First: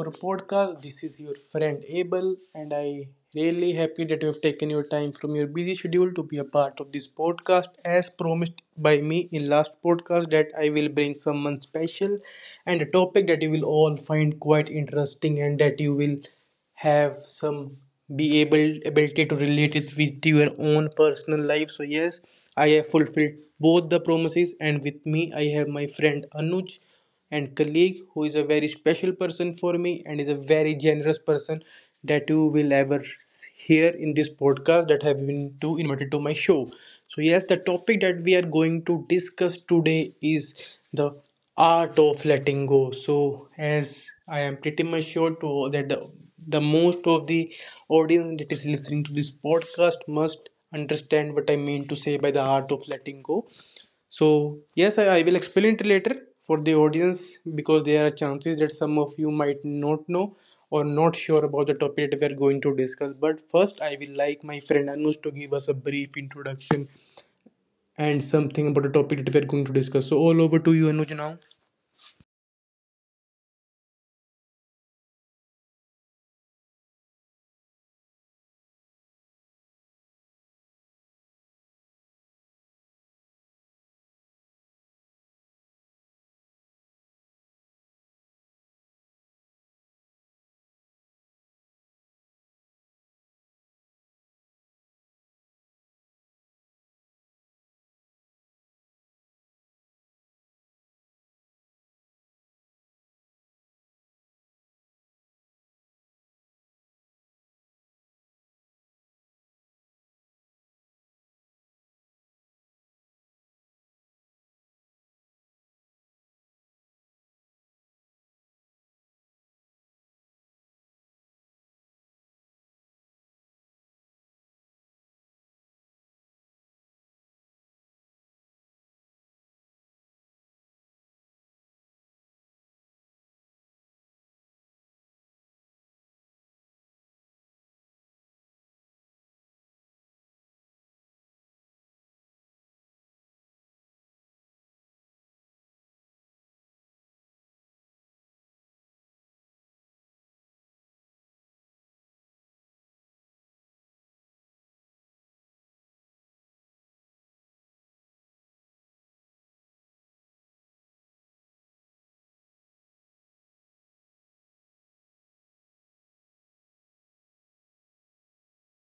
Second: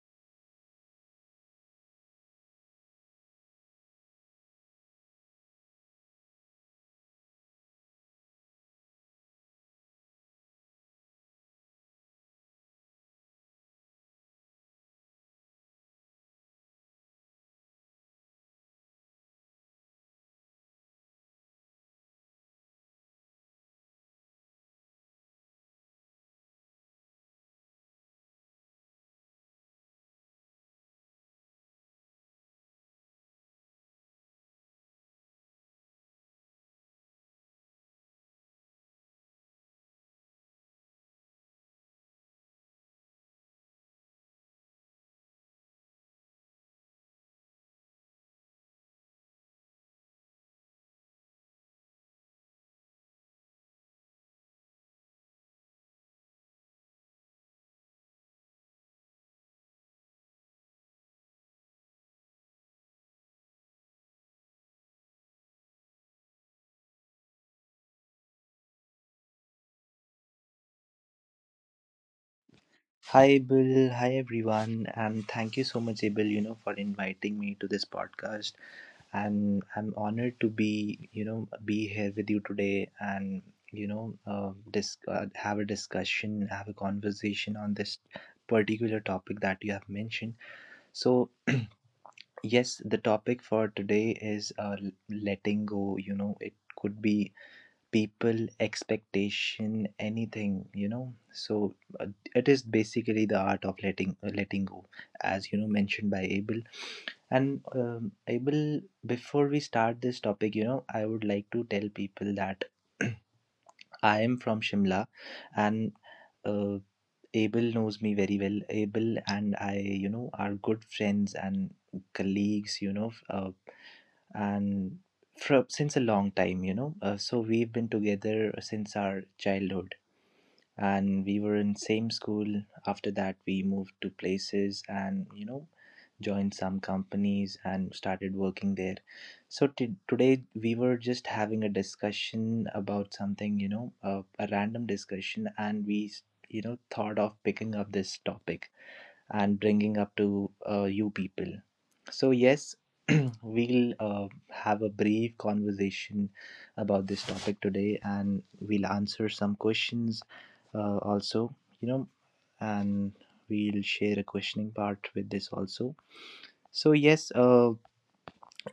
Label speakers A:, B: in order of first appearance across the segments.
A: our podcast. This is your friend Abel, and I really happy that you have taken your time from your busy schedule to be a part of this podcast. As promised by me in last podcast, that I will bring someone special and a topic that you will all find quite interesting, and that you will have some be able ability to relate it with your own personal life. So yes, I have fulfilled both the promises, and with me I have my friend Anuj and colleague who is a very special person for me and is a very generous person that you will ever hear in this podcast that have been to invited to my show. So yes, the topic that we are going to discuss today is the art of letting go. So as I am pretty much sure to that the most of the audience that is listening to this podcast must understand what I mean to say by the art of letting go. So, yes, I will explain it later for the audience because there are chances that some of you might not know or not sure about the topic that we are going to discuss. But first, I will like my friend Anush to give us a brief introduction and something about the topic that we are going to discuss. So, all over to you, Anuj, now.
B: Hi, Bill. Hi, everyone. And thank you so much, Abel, for inviting me to this podcast. And I'm honored to be here with you today and, have a conversation on this particular topic that you have mentioned. So, yes, the topic for today is letting go. You know, it could be people, expectation, anything, uh, it is basically the art of letting go as mentioned by Abel. And, Abel, before we start this topic, I would like to tell people that I am from Shimla. And uh, Abel knows me very well. Abel and I, are good friends and colleagues, and from since a long time, so we've been together since our childhood and we were in same school. After that we moved to places and, joined some companies and started working there. So today we were just having a discussion about something, a random discussion and we, thought of picking up this topic and bringing up to you people. So, yes, we'll have a brief conversation about this topic today and we'll answer some questions also, you know, and we'll share a questioning part with this also. So, yes,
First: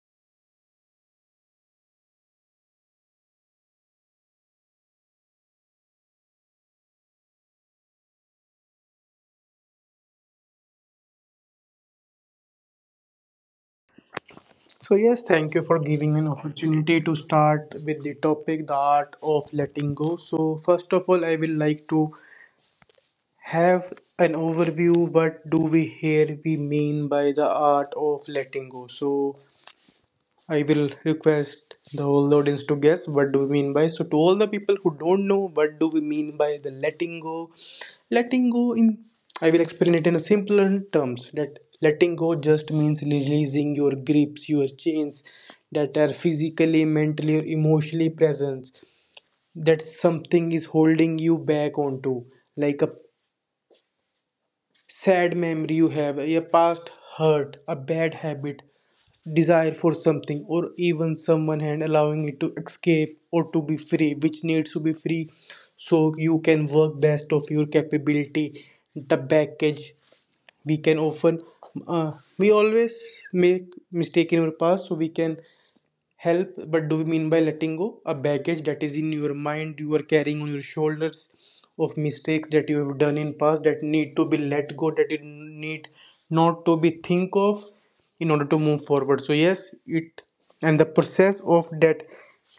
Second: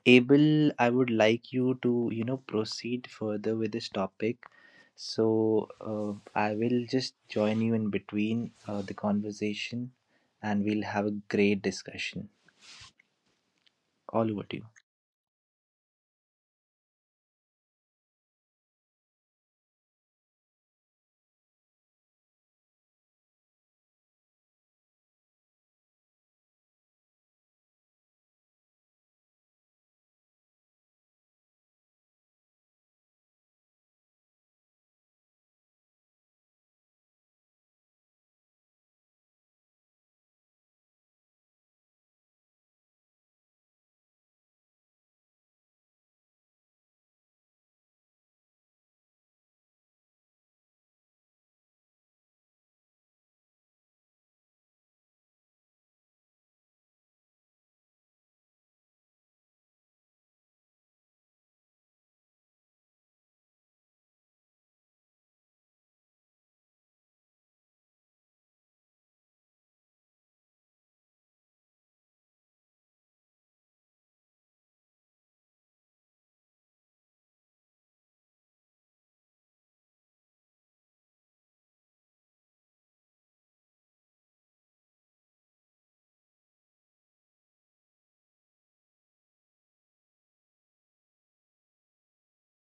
B: Abel, I would like you to, proceed further with this topic. So I will just join you in between the conversation and we'll have a great discussion. All over to you.
A: So, yes, thank you for giving me an opportunity to start with the topic, the art of letting go. So, first of all, I will like to have an overview what do we here we mean by the art of letting go. So I will request the whole audience to guess what do we mean by, so to all the people who don't know what do we mean by the letting go, letting go in, I will explain it in a simpler terms that letting go just means releasing your grips, your chains, that are physically, mentally or emotionally present, that something is holding you back onto, like a sad memory you have, a past hurt, a bad habit, desire for something, or even someone, and allowing it to escape or to be free, which needs to be free, so you can work best of your capability. The baggage we can often, uh, we always make mistake in our past, so we can help but do we mean by letting go a baggage that is in your mind you are carrying on your shoulders of mistakes that you have done in past that need to be let go, that it need not to be think of in order to move forward. So yes, it and the process of that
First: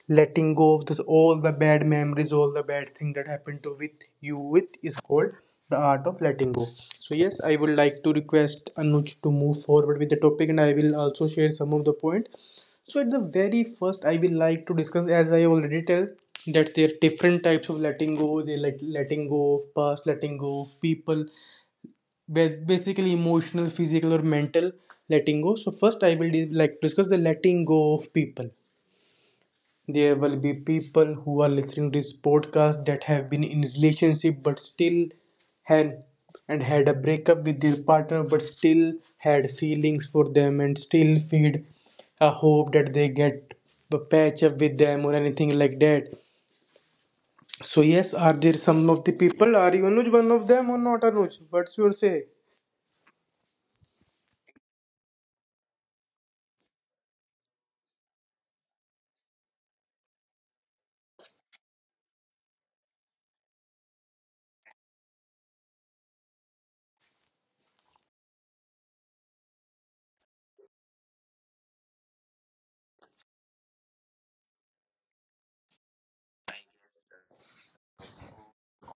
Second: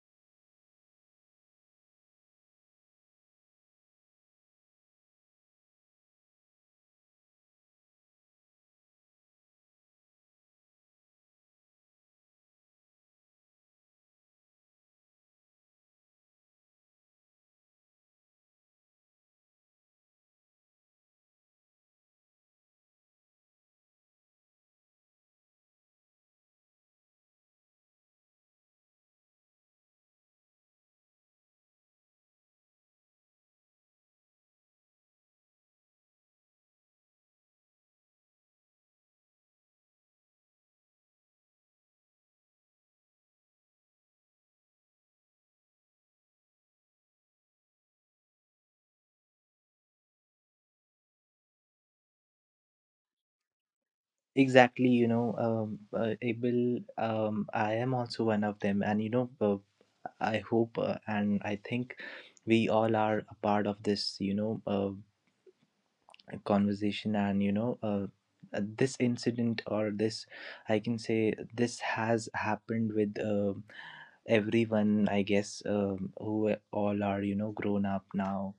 A: letting go of this all the bad memories, all the bad thing that happened to with you with, is called the art of letting go. So yes, I would like to request Anuj to move forward with the topic, and I will also share some of the point. So at the very first, I will like to discuss, as I already tell, that there are different types of letting go. They like letting go of past, letting go of people, basically emotional, physical, or mental letting go. So first, I will like to discuss the letting go of people. There will be people who are listening to this podcast that have been in relationship but still had and had a breakup with their partner but still had feelings for them and still feed a hope that they get a patch up with them or anything like that. So yes, are there some of the people, are you, Anuj, one of them or not? Anuj, what's your say?
B: Exactly, Abel, I am also one of them. And, I hope and I think we all are a part of this, conversation and this incident or this, I can say this has happened with everyone, I guess, who all are grown up now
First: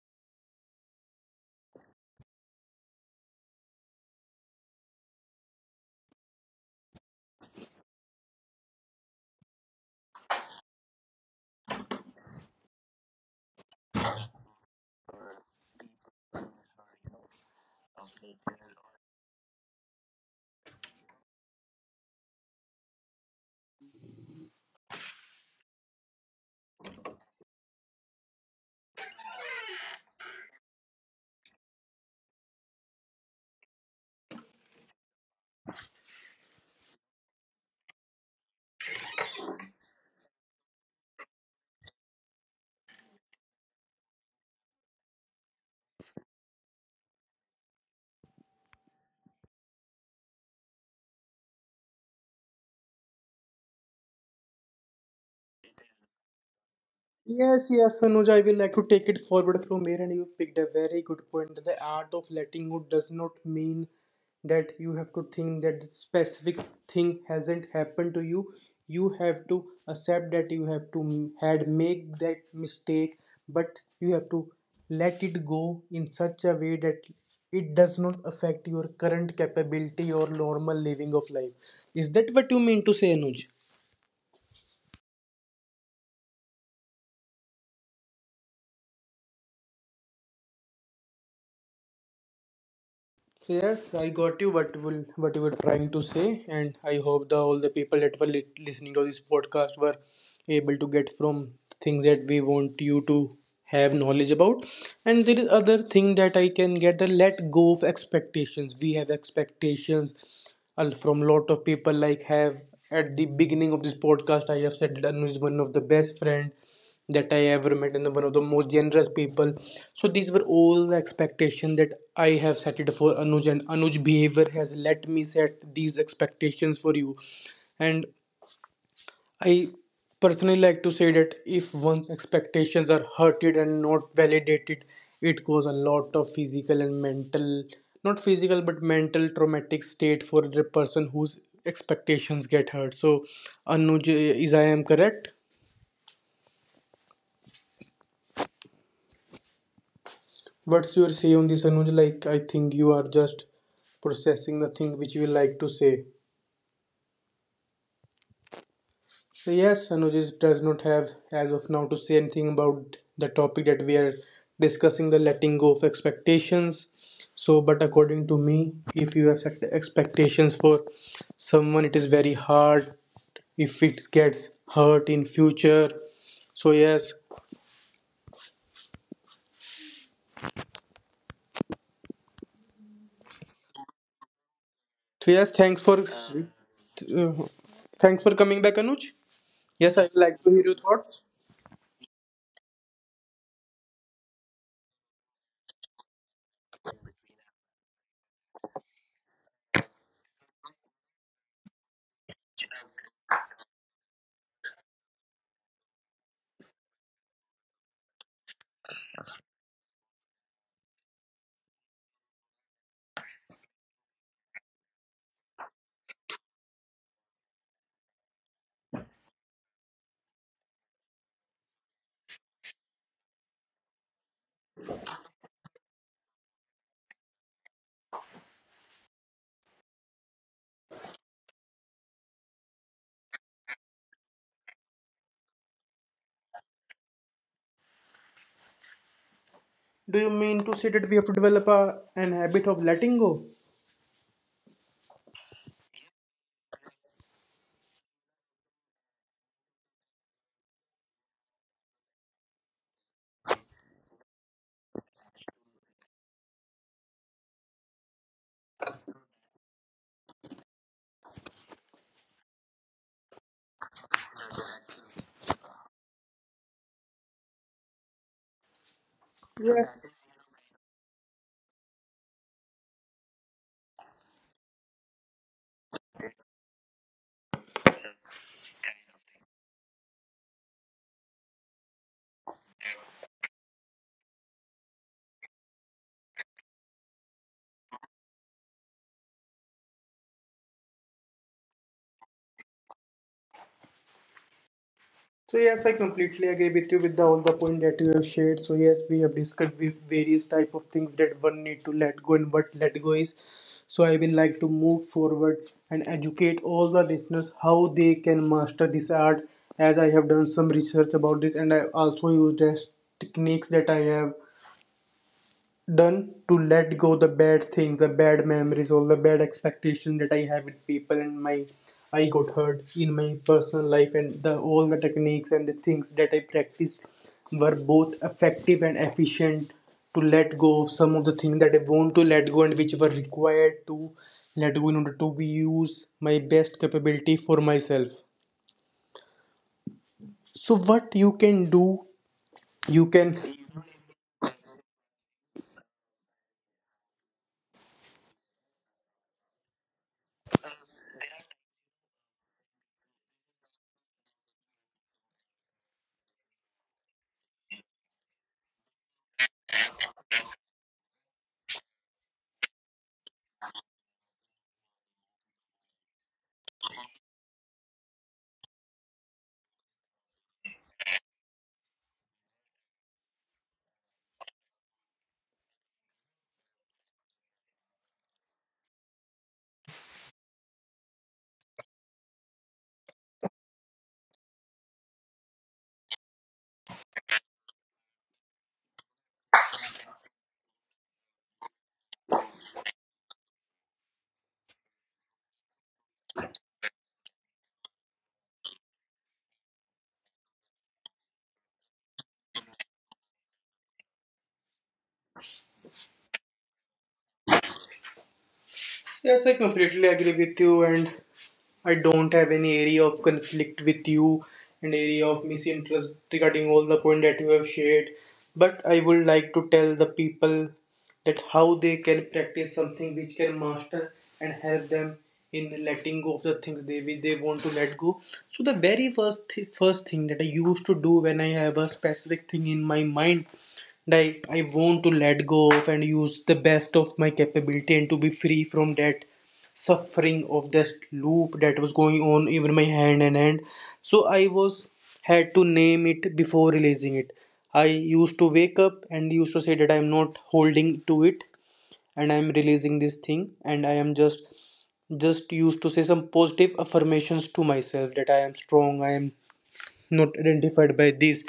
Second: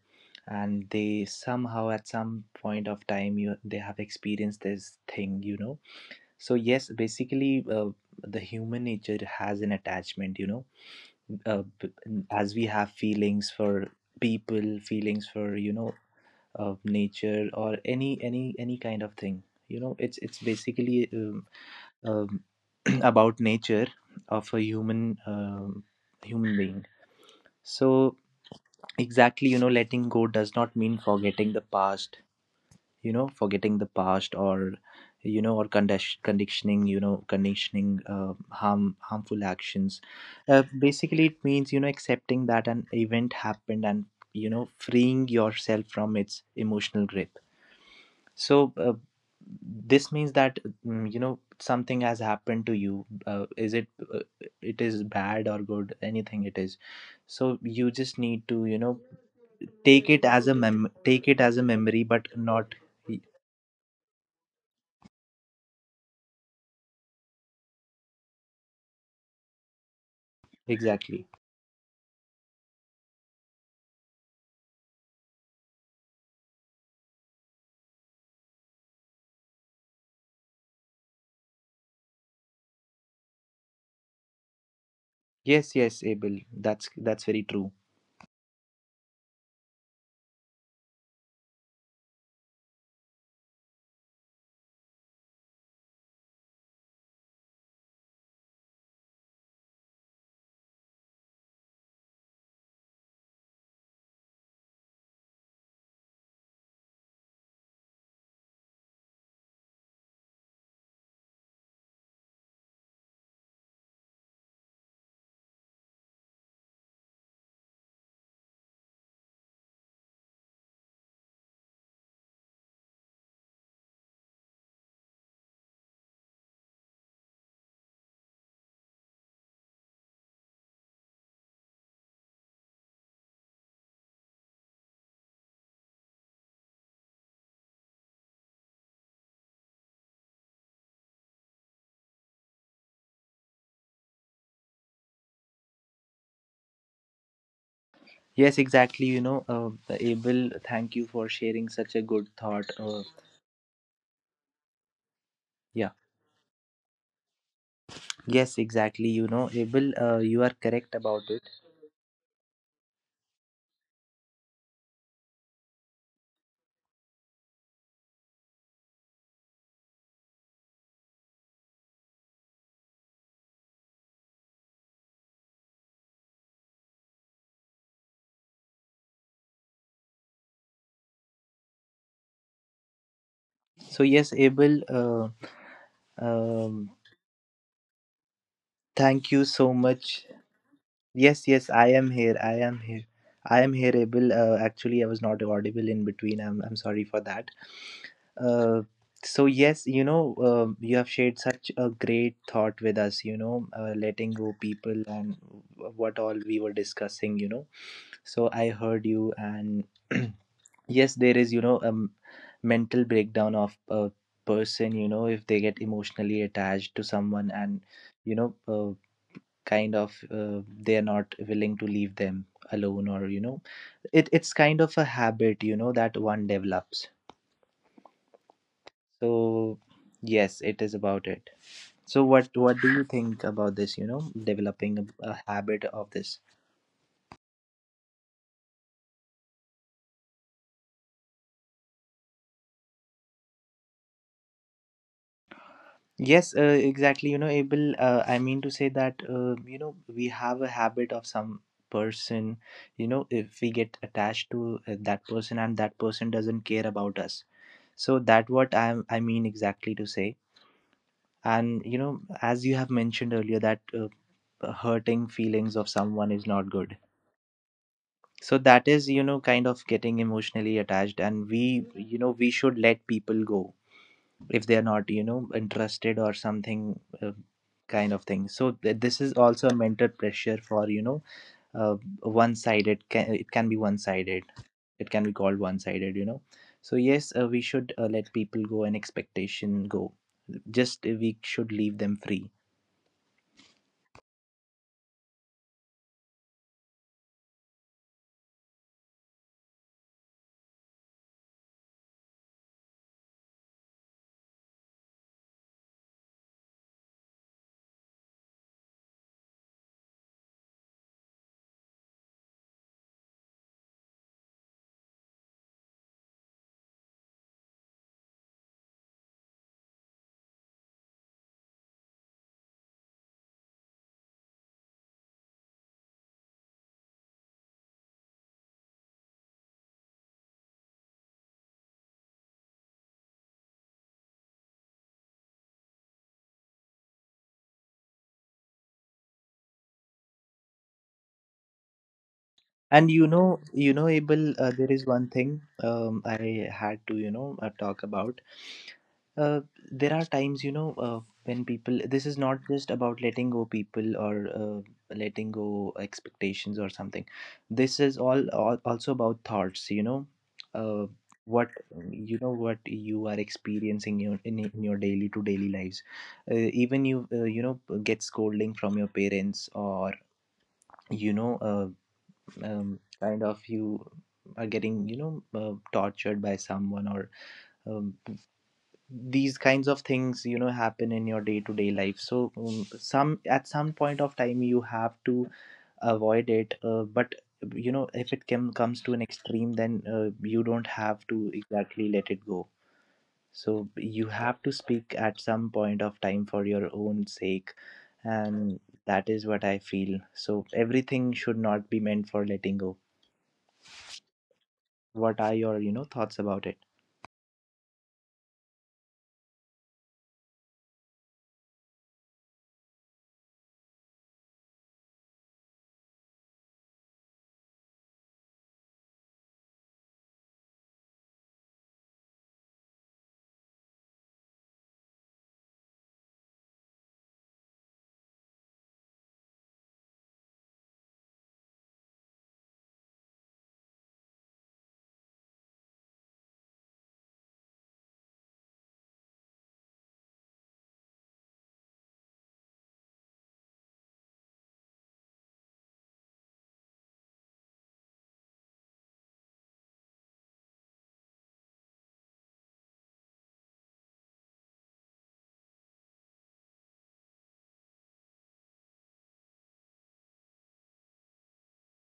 B: and they somehow at some point of time, you they have experienced this thing, so yes. Basically, the human nature has an attachment, uh, b- as we have feelings for people, feelings for, of nature or any kind of thing. You know, it's basically, um, about nature of a human being. So exactly, you know, letting go does not mean forgetting the past, you know, forgetting the past or, you know, or conditioning, you know, conditioning harmful actions. Basically it means, you know, accepting that an event happened and, you know, freeing yourself from its emotional grip. So this means that, you know, something has happened to you. Is it, uh, it is bad or good? Anything it is.
A: Yes, yes,
B: So
A: Anuj,
B: you
A: I will
B: just
A: like to
B: need
A: take
B: to,
A: it
B: you know,
A: forward from here, and you picked a very good point that the
B: take it as
A: art
B: a
A: of
B: memory,
A: letting go
B: but
A: does
B: not
A: not
B: e-,
A: mean that you have to think that the specific thing hasn't happened to you. You have to accept that you have to
B: exactly.
A: had make that mistake, but you have to let it go in such a way that it does not affect your current capability or normal living of life. Is that what you mean to say, Anuj?
B: Yes, yes, Abel. That's very true.
A: So yes, I got you what will what you were trying to say, and I hope the all the people that were listening to this podcast were able to get from things that we want you to have knowledge about. And there is other thing that I can get the let go of expectations. We have expectations from lot of people. Like have at the beginning of this podcast, I have said that Anu is one of the best friend that I ever met and one of the most generous people. So these were all the expectations that I have set it for Anuj, and Anuj behavior has let me set these expectations for you. And I personally like to say that if one's expectations are hurted and not validated, it cause a lot of physical and mental, not physical but mental, traumatic state for the person whose expectations get hurt. So Anuj, is I am correct?
B: Yes, exactly. You know, Abel. Thank you
A: What's your
B: for
A: say on
B: sharing
A: this,
B: such a
A: Anuj?
B: good
A: Like, I
B: thought.
A: think you are just processing the thing which you would like to
B: Yeah.
A: say.
B: Yes, exactly. You know,
A: So,
B: Abel.
A: yes, Anuj is-
B: You are
A: does not
B: correct
A: have,
B: about it.
A: as of now, to say anything about the topic that we are discussing, the letting go of expectations. So, but according to me, if you have set expectations for someone, it is very hard if it gets hurt in future. So, yes.
B: So yes, Abel.
A: So, yes, thanks for.
B: Um,
A: Uh, thanks for coming back,
B: Thank
A: Anuj.
B: you so
A: Yes,
B: much.
A: I would like to hear your
B: Yes,
A: thoughts.
B: yes, I am here. I am here. I am here, Abel. Actually, I was not audible in between. I'm sorry for that. Uh, so, yes, you know, you have shared such a great thought with us, you know, letting go people and what all we were discussing, you know. So, I heard you, and yes, there is, you know, mental breakdown of a person, you know, if they get emotionally attached to someone and, you know uh, kind of, they're not willing to leave them alone, or, you know, it, it's kind of a habit, you know, that one develops. So yes, it is about it. So what do you think about this, you know, developing a habit of this.
A: Do you mean to say that we have to develop a, an habit of letting go?
B: Yes, exactly, you know, Abel, I mean to say that, you know, we have a habit of some person, you know. If we get attached to that person and that person doesn't care about us, so that what I mean exactly to say. And you know as you have mentioned earlier that, hurting feelings of someone is not good. So that is, you know, kind of getting
A: Yes.
B: emotionally attached, and we, you know, we should let people go if they are not, you know, interested or something, kind of thing. So this is also a mental pressure, for you know, one sided, it can be one sided, it can be called one sided, you know. So yes, we should, let people go and expectation go. Just, we should leave them free.
A: So yes, I completely agree with you with the, all the point that you have shared. So yes, we have discussed with various type of things that one need to let go and what let go is. So I will like to move forward and educate all the listeners how they can master this art. As I have done some research about this, and I also used as techniques that I have done to let go the bad things, the bad memories, all the bad expectations that I have with people, and my I got hurt in my personal life, and the all the techniques and the things that I practiced were both effective and efficient to let go of some of the things that I want to let go and which were required to let go in order to use my best capability for myself. So what you can do,
B: And you
A: you
B: know,
A: can,
B: Abel, there is one thing, I had to, you know, talk about. Uh, there are times, you know, when people, this is not just about letting go people or, letting go expectations or something. This is all also about thoughts, you know, uh, what, you know, what you are experiencing in your daily to daily lives. Even you know, get scolding from your parents or, you know uh, kind of you are getting, you know, tortured by someone or, um, these kinds of things, you know, happen in your day-to-day life. So, some, at some point of time you have to avoid it, but, you know, if it, comes to an extreme, then you don't have to exactly let it go. So you have to speak at some point of time for your own sake. And that is what I feel. So everything should not be meant for letting go. What are your, you know, thoughts about it.
A: yes, I completely agree with you, and I don't have any area of conflict with you and area of misinterest regarding all the point that you have shared. But I would like to tell the people that how they can practice something which can master and help them in letting go of the things they want to let go. So the very first first thing that I used to do when I have a specific thing in my mind that I want to let go of and use the best of my capability and to be free from that suffering of this loop that was going on even my hand and hand, so I was had to name it before releasing it. I used to wake up and used to say that I'm not holding to it, and I'm releasing this thing, and I am just used to say some positive affirmations to myself that I am strong, I am not identified by this.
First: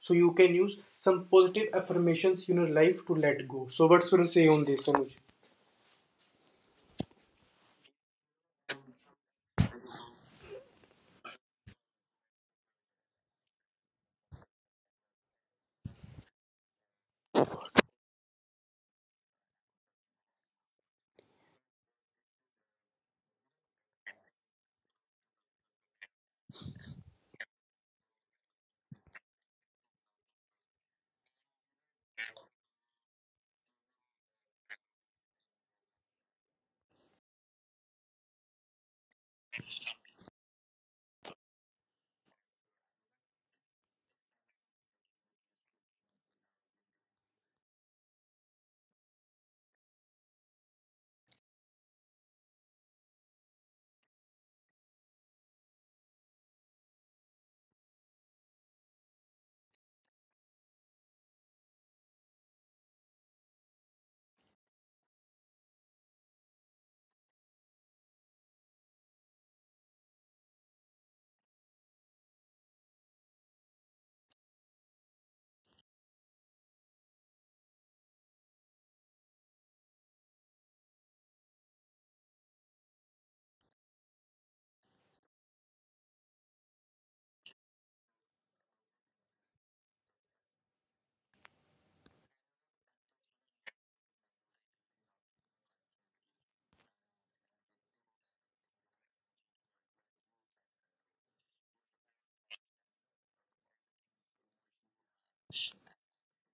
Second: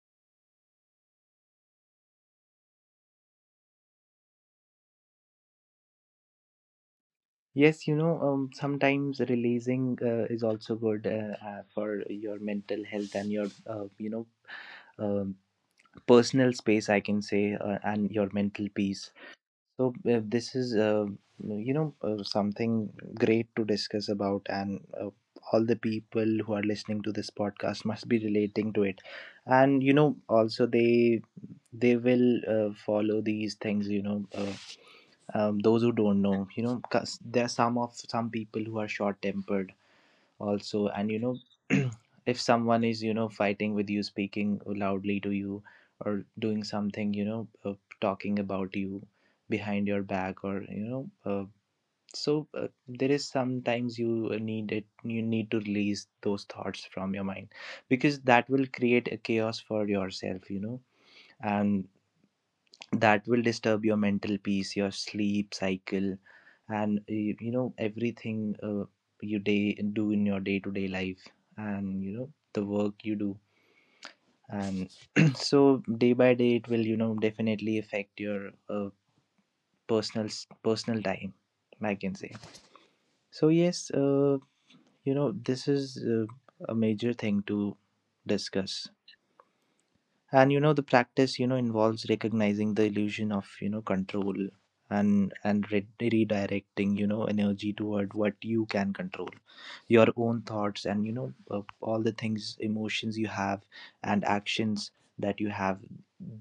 A: So you can use some positive affirmations in your life to let go. So what's going to say on this, Anuj?
B: Yes, you know, sometimes releasing is also good, for your mental health and your, you know, um, personal space, I can say, and your mental peace. So, this is, something great to discuss about. And, all the people who are listening to this podcast must be relating to it. And you know, also they, will, follow these things, those who don't know, you know, 'cause there are some people who are short tempered also, and you know if someone is, you know, fighting with you, speaking loudly to you, or doing something, you know, talking about you behind your back, or you know, so, there is sometimes you need it, you need to release those thoughts from your mind, because that will create a chaos for yourself, you know. And that will disturb your mental peace, your sleep cycle, and, you, you know, everything, you day do in your day to day life, and you know the work you do. And so day by day it will, you know, definitely affect your, personal time, I can say. So yes, you know, this is, a major thing to discuss. And you know the practice, you know, involves recognizing the illusion of, you know, control, and redirecting, you know, energy toward what you can control: your own thoughts, and you know, all the things, emotions you have, and actions that you have.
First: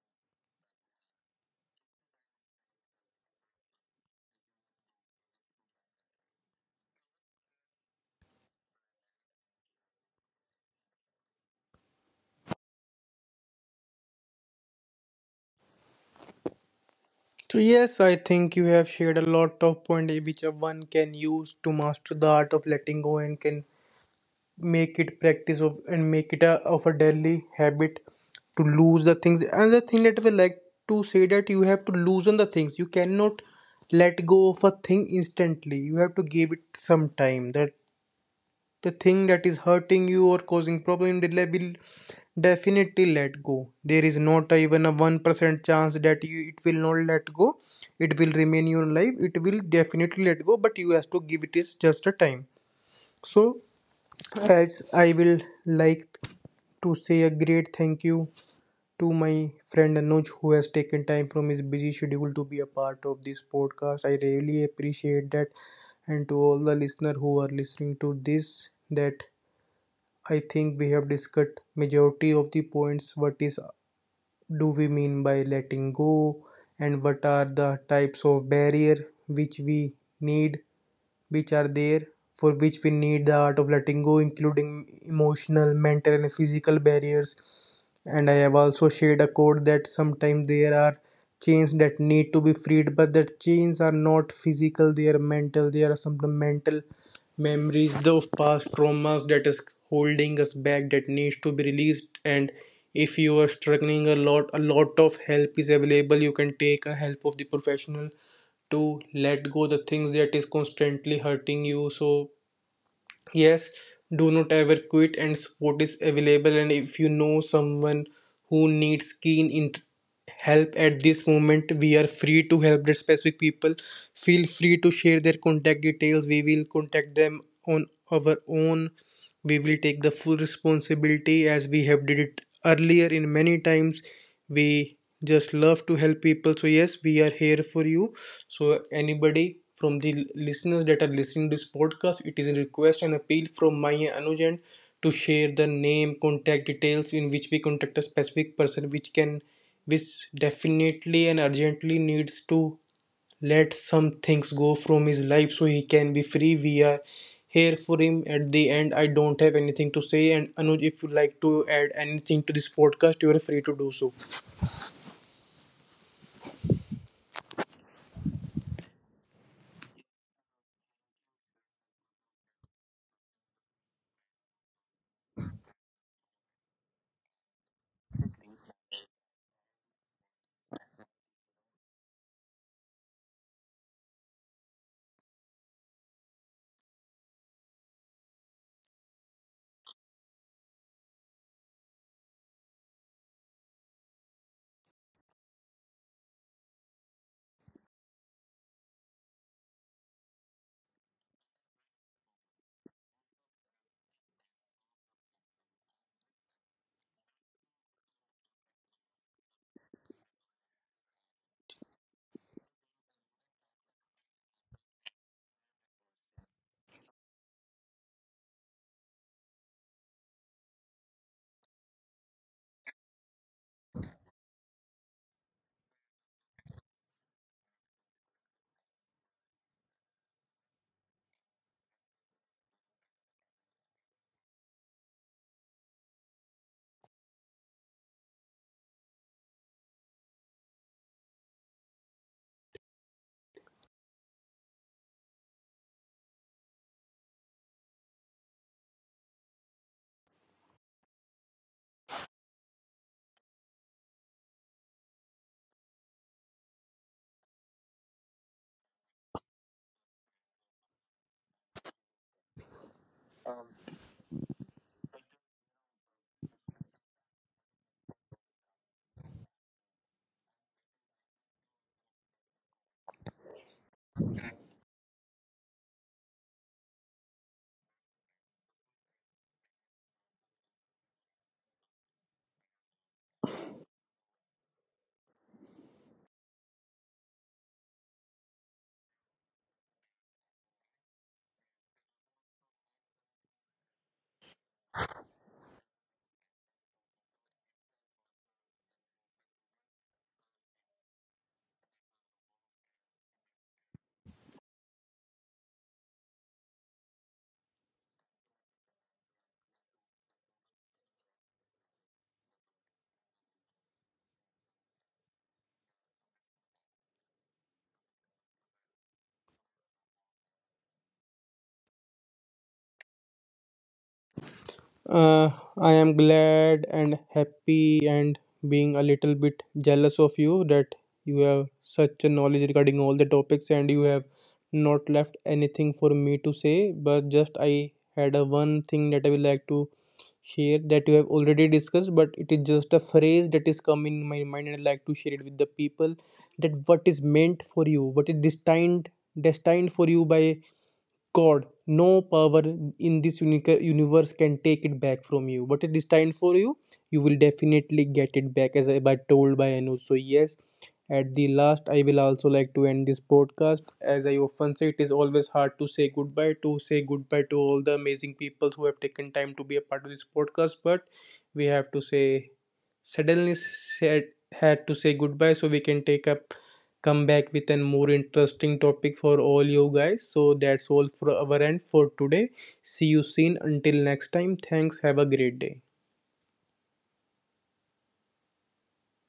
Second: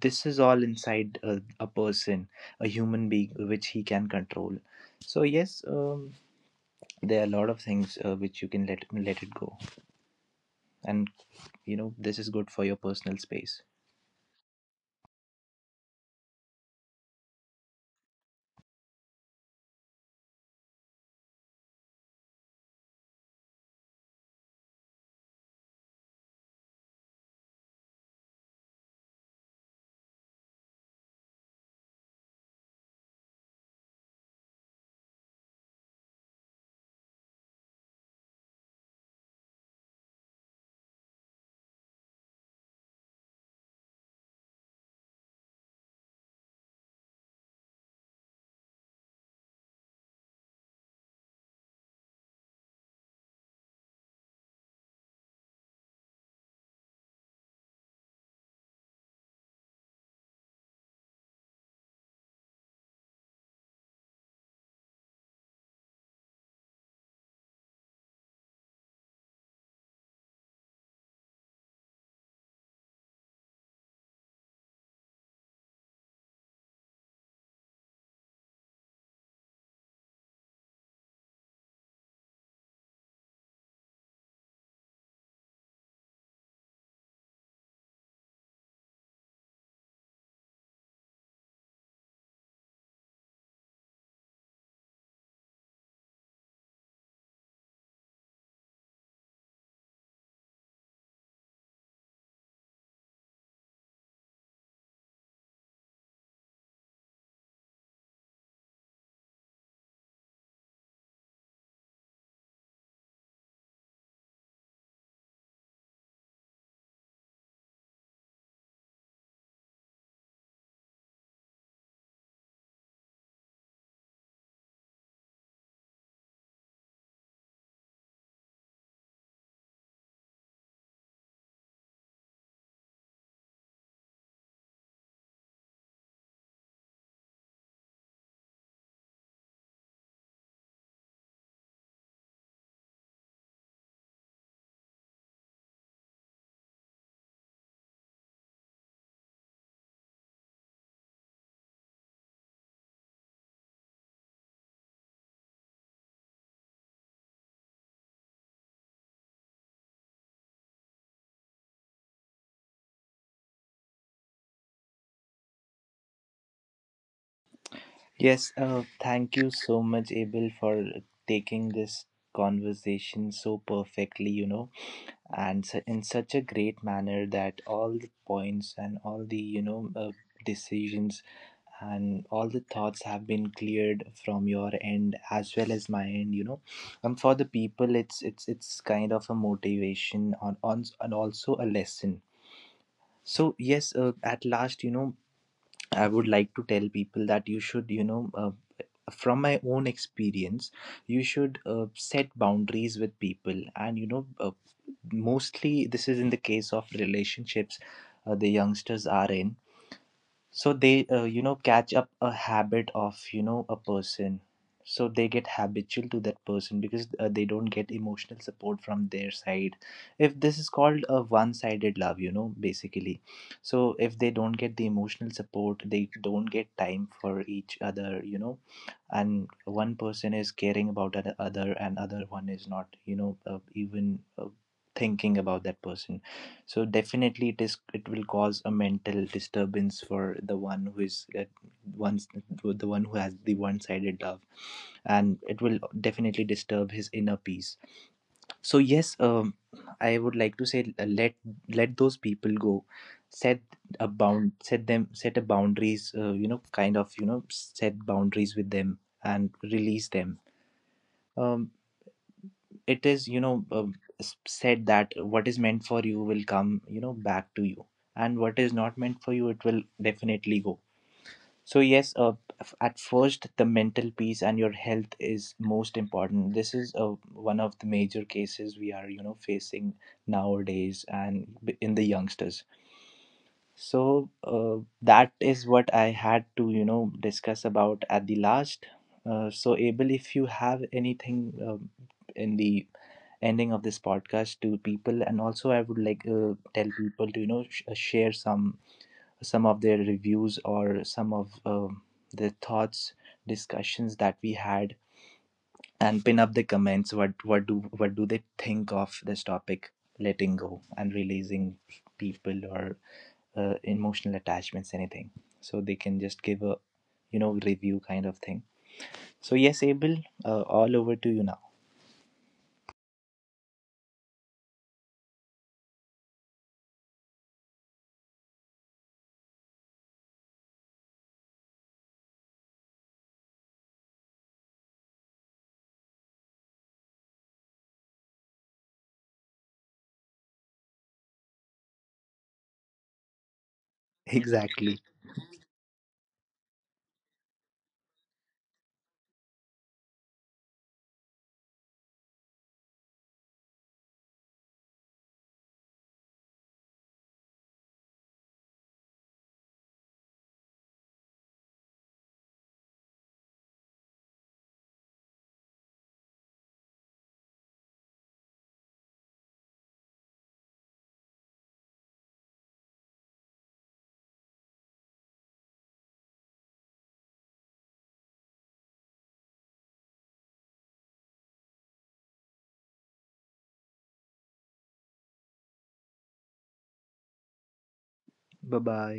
B: This is all inside a person, a human being, which he can control. So yes, there are a lot of things, which you can let it go. And you know this is good for your personal space.
A: So yes, I think you have shared a lot of points which a one can use to master the art of letting go and can make it practice of and make it a, of a daily habit to lose the things. Another thing that I would like to say that you have to loosen the things. You cannot let go of a thing instantly. You have to give it some time. That the thing that is hurting you or causing problem will definitely let go. There is not even a 1% chance that you it will not let go, it will remain in your life. It will definitely let go, but you have to give it, is just a time. So as I will like to say a great thank you to my friend Anuj who has taken time from his busy schedule to be a part of this podcast. I really appreciate that. And to all the listener who are listening to this, that I think we have discussed majority of the points. What is do we mean by letting go, and what are the types of barrier which we need, which are there, for which we need the art of letting go, including emotional, mental, and physical barriers. And I have also shared a code that sometimes there are chains that need to be freed, but the chains are not physical, they are mental. They are some mental memories, those past traumas, that is holding us back, that needs to be released. And if you are struggling a lot, a lot of help is available. You can take a help of the professional to let go the things that is constantly hurting you. So yes, do not ever quit, and support is available. And if you know someone who needs help at this moment, we are free to help that specific people. Feel free to share their contact details. We will contact them on our own. We will take the full responsibility, as we have did it earlier in many times. We just love to help people. So yes, we are here for you. So anybody from the listeners that are listening to this podcast, it is a request and appeal from my Anuj to share the name, contact details in which we contact a specific person which can, which definitely and urgently needs to let some things go from his life so he can be free. We are here for him. At the end, I don't have anything to say. And Anuj, if you like to add anything to this podcast, you are free to do so.
B: Yes, thank you so much, Abel, for taking this conversation so perfectly, you know, and in such a great manner that all the points and all the, you know, decisions and all the thoughts have been cleared from your end as well as my end, you know. And for the people, it's kind of a motivation on, and also a lesson. So yes, at last, you know, I would like to tell people that you should, you know, from my own experience, you should, set boundaries with people. And you know, mostly this is in the case of relationships the youngsters are in. So they, you know, catch up a habit of, you know, a person. So they get habitual to that person because, they don't get emotional support from their side. If this is called a one sided love, you know, basically. So if they don't get the emotional support, they don't get time for each other, you know, and one person is caring about the other and other one is not, you know, even thinking about that person. So definitely it is, it will cause a mental disturbance for the one who is, once the one who has the one-sided love. And it will definitely disturb his inner peace. So yes, I would like to say, let those people go, set set a boundaries, kind of, you know, set boundaries with them and release them. Um, it is, you know, said that what is meant for you will come, you know, back to you, and what is not meant for you, it will definitely go. So yes, at first the mental peace and your health is most important. This is, one of the major cases we are, you know, facing nowadays, and in the youngsters. So that is what I had to, you know, discuss about at the last. So Abel, if you have anything, in the ending of this podcast to people, and also I would like, tell people to, you know, share some, of their reviews or some of, the thoughts, discussions that we had, and pin up the comments. What do they think of this topic, letting go and releasing people, or, emotional attachments, anything. So they can just give a, you know, review kind of thing. So yes, Abel, all over to you now.
A: Uh, I am glad and happy and being a little bit jealous of you that you have such a knowledge regarding all the topics and you have not left anything for me to say. But just I had a one thing that I would like to share that you have already discussed, but it is just a phrase that is come in my mind and I like to
B: Exactly.
A: share it with the people, that what is meant for you, what is destined, destined for you by God, no power in this unique universe can take it back from you. What is destined for you, you will definitely get it back, as I by told by Anu. So yes, at the last, I will also like to end this podcast. As I often say, it is always hard to say goodbye, to say goodbye to all the amazing people who have taken time to be a part of this podcast. But we have to say, suddenly said, had to say goodbye so we can take up come back with an more interesting topic for all you guys. So that's all for our end for today. See you soon. Until next time, thanks. Have a great day.
B: Bye bye.